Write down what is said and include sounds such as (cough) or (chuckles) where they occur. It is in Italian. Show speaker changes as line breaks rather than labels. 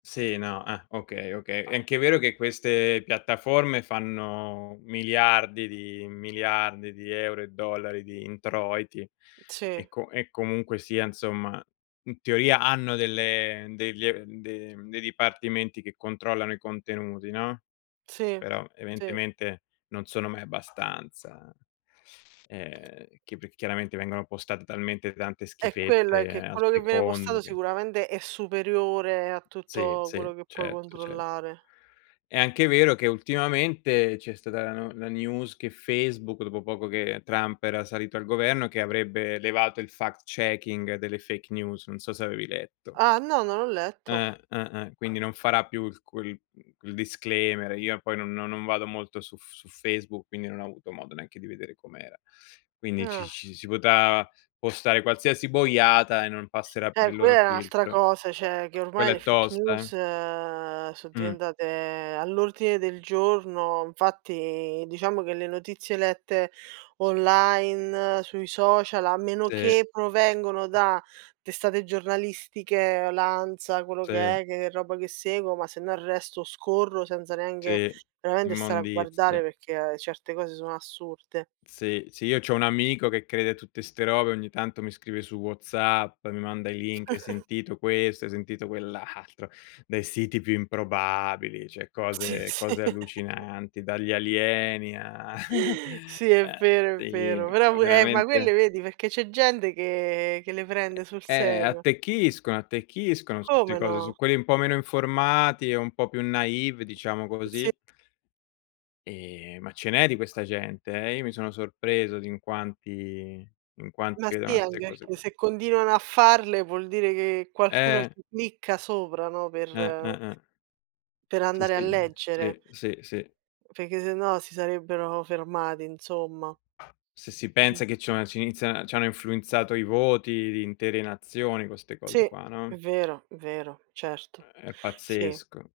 Sì. No. Eh, okay, okay. È anche vero che queste piattaforme fanno miliardi di miliardi di euro e dollari di introiti
Sì.
e co e comunque sia, insomma, in teoria hanno delle degli ehm, de mhmm, dei dipartimenti che controllano i contenuti, no,
Sì,
però
sì.
evidentemente non sono mai abbastanza. Ehm, chi p chiaramente vengono postate talmente tante
È quella,
schifezze
che
al
quello che viene postato
secondo che
sicuramente è superiore a
Sì,
tutto
sì,
quello che puoi
certo, certo.
controllare.
È anche vero che ultimamente c'è stata la no la news che Facebook dopo poco che Trump era salito al governo che avrebbe levato il fact checking delle fake news, non so se avevi letto.
Ah, no, non ho letto.
Eh, eh, eh. Quindi non farà più il cul il disclaimer. Io poi non non vado molto su F su Facebook, quindi non ho avuto modo neanche di vedere com'era. Quindi ci
Ah.
ci si potrà postare qualsiasi boiata e non passerà per
Eh,
il loro
quella è n'altra
filtro.
cosa, cioè, che ormai
Quella
le
è
fake
tosta, eh.
news so
Mh.
diventate all'ordine del giorno, infatti diciamo che le notizie lette online sui social, a meno
Sì.
che provengono da testate giornalistiche, l'ANSA, quello che
Sì.
è, che roba che seguo, ma sennò scorro senza neanche
Sì,
veramente stare a guardare,
immondizia.
perché certe cose sono assurde.
Sì. Sì, io c'ho un amico che crede a tutte 'ste robe, ogni tanto mi scrive su WhatsApp, mi manda i link, hai
(laughs)
sentito questo, hai sentito quell' altro, dai siti più improbabili, cioè
Sì,
cose
sì.
cose
(chuckles)
allucinanti, dagli alieni a (chuckles)
Sì, è
uhm,
vero, è
sì,
vero, però
ma
pure Eh, ma quelle
veramente
vedi? Perché c'è gente che che le prende sul
Eh,
serio.
attecchiscono, attecchiscono su 'ste
Come
cose,
no.
su quelli un po' meno informati, e un po' più naïve, diciamo
Sì.
così. Ehm, ma ce n'è di questa gente, eh. Io mi sono sorpreso di in quanti in quanti
Ma
credono
sì,
a
anche
'ste cose
perché
qua.
se continuano a farle vuol dire che qualcuno
Eh.
ci clicca sopra, no,
Eh,
per
eh, eh.
per
Sì,
andare a
sì.
leggere.
Sì, sì, sì.
Perché sennò si sarebbero fermati, insomma.
Se si
Mh.
pensa che c'hanno ci inizia ci hanno influenzato i voti di intere nazioni co 'ste
Sì,
cose qua,
è
no?
vero, è vero. Certo.
È
Sì.
pazzesco.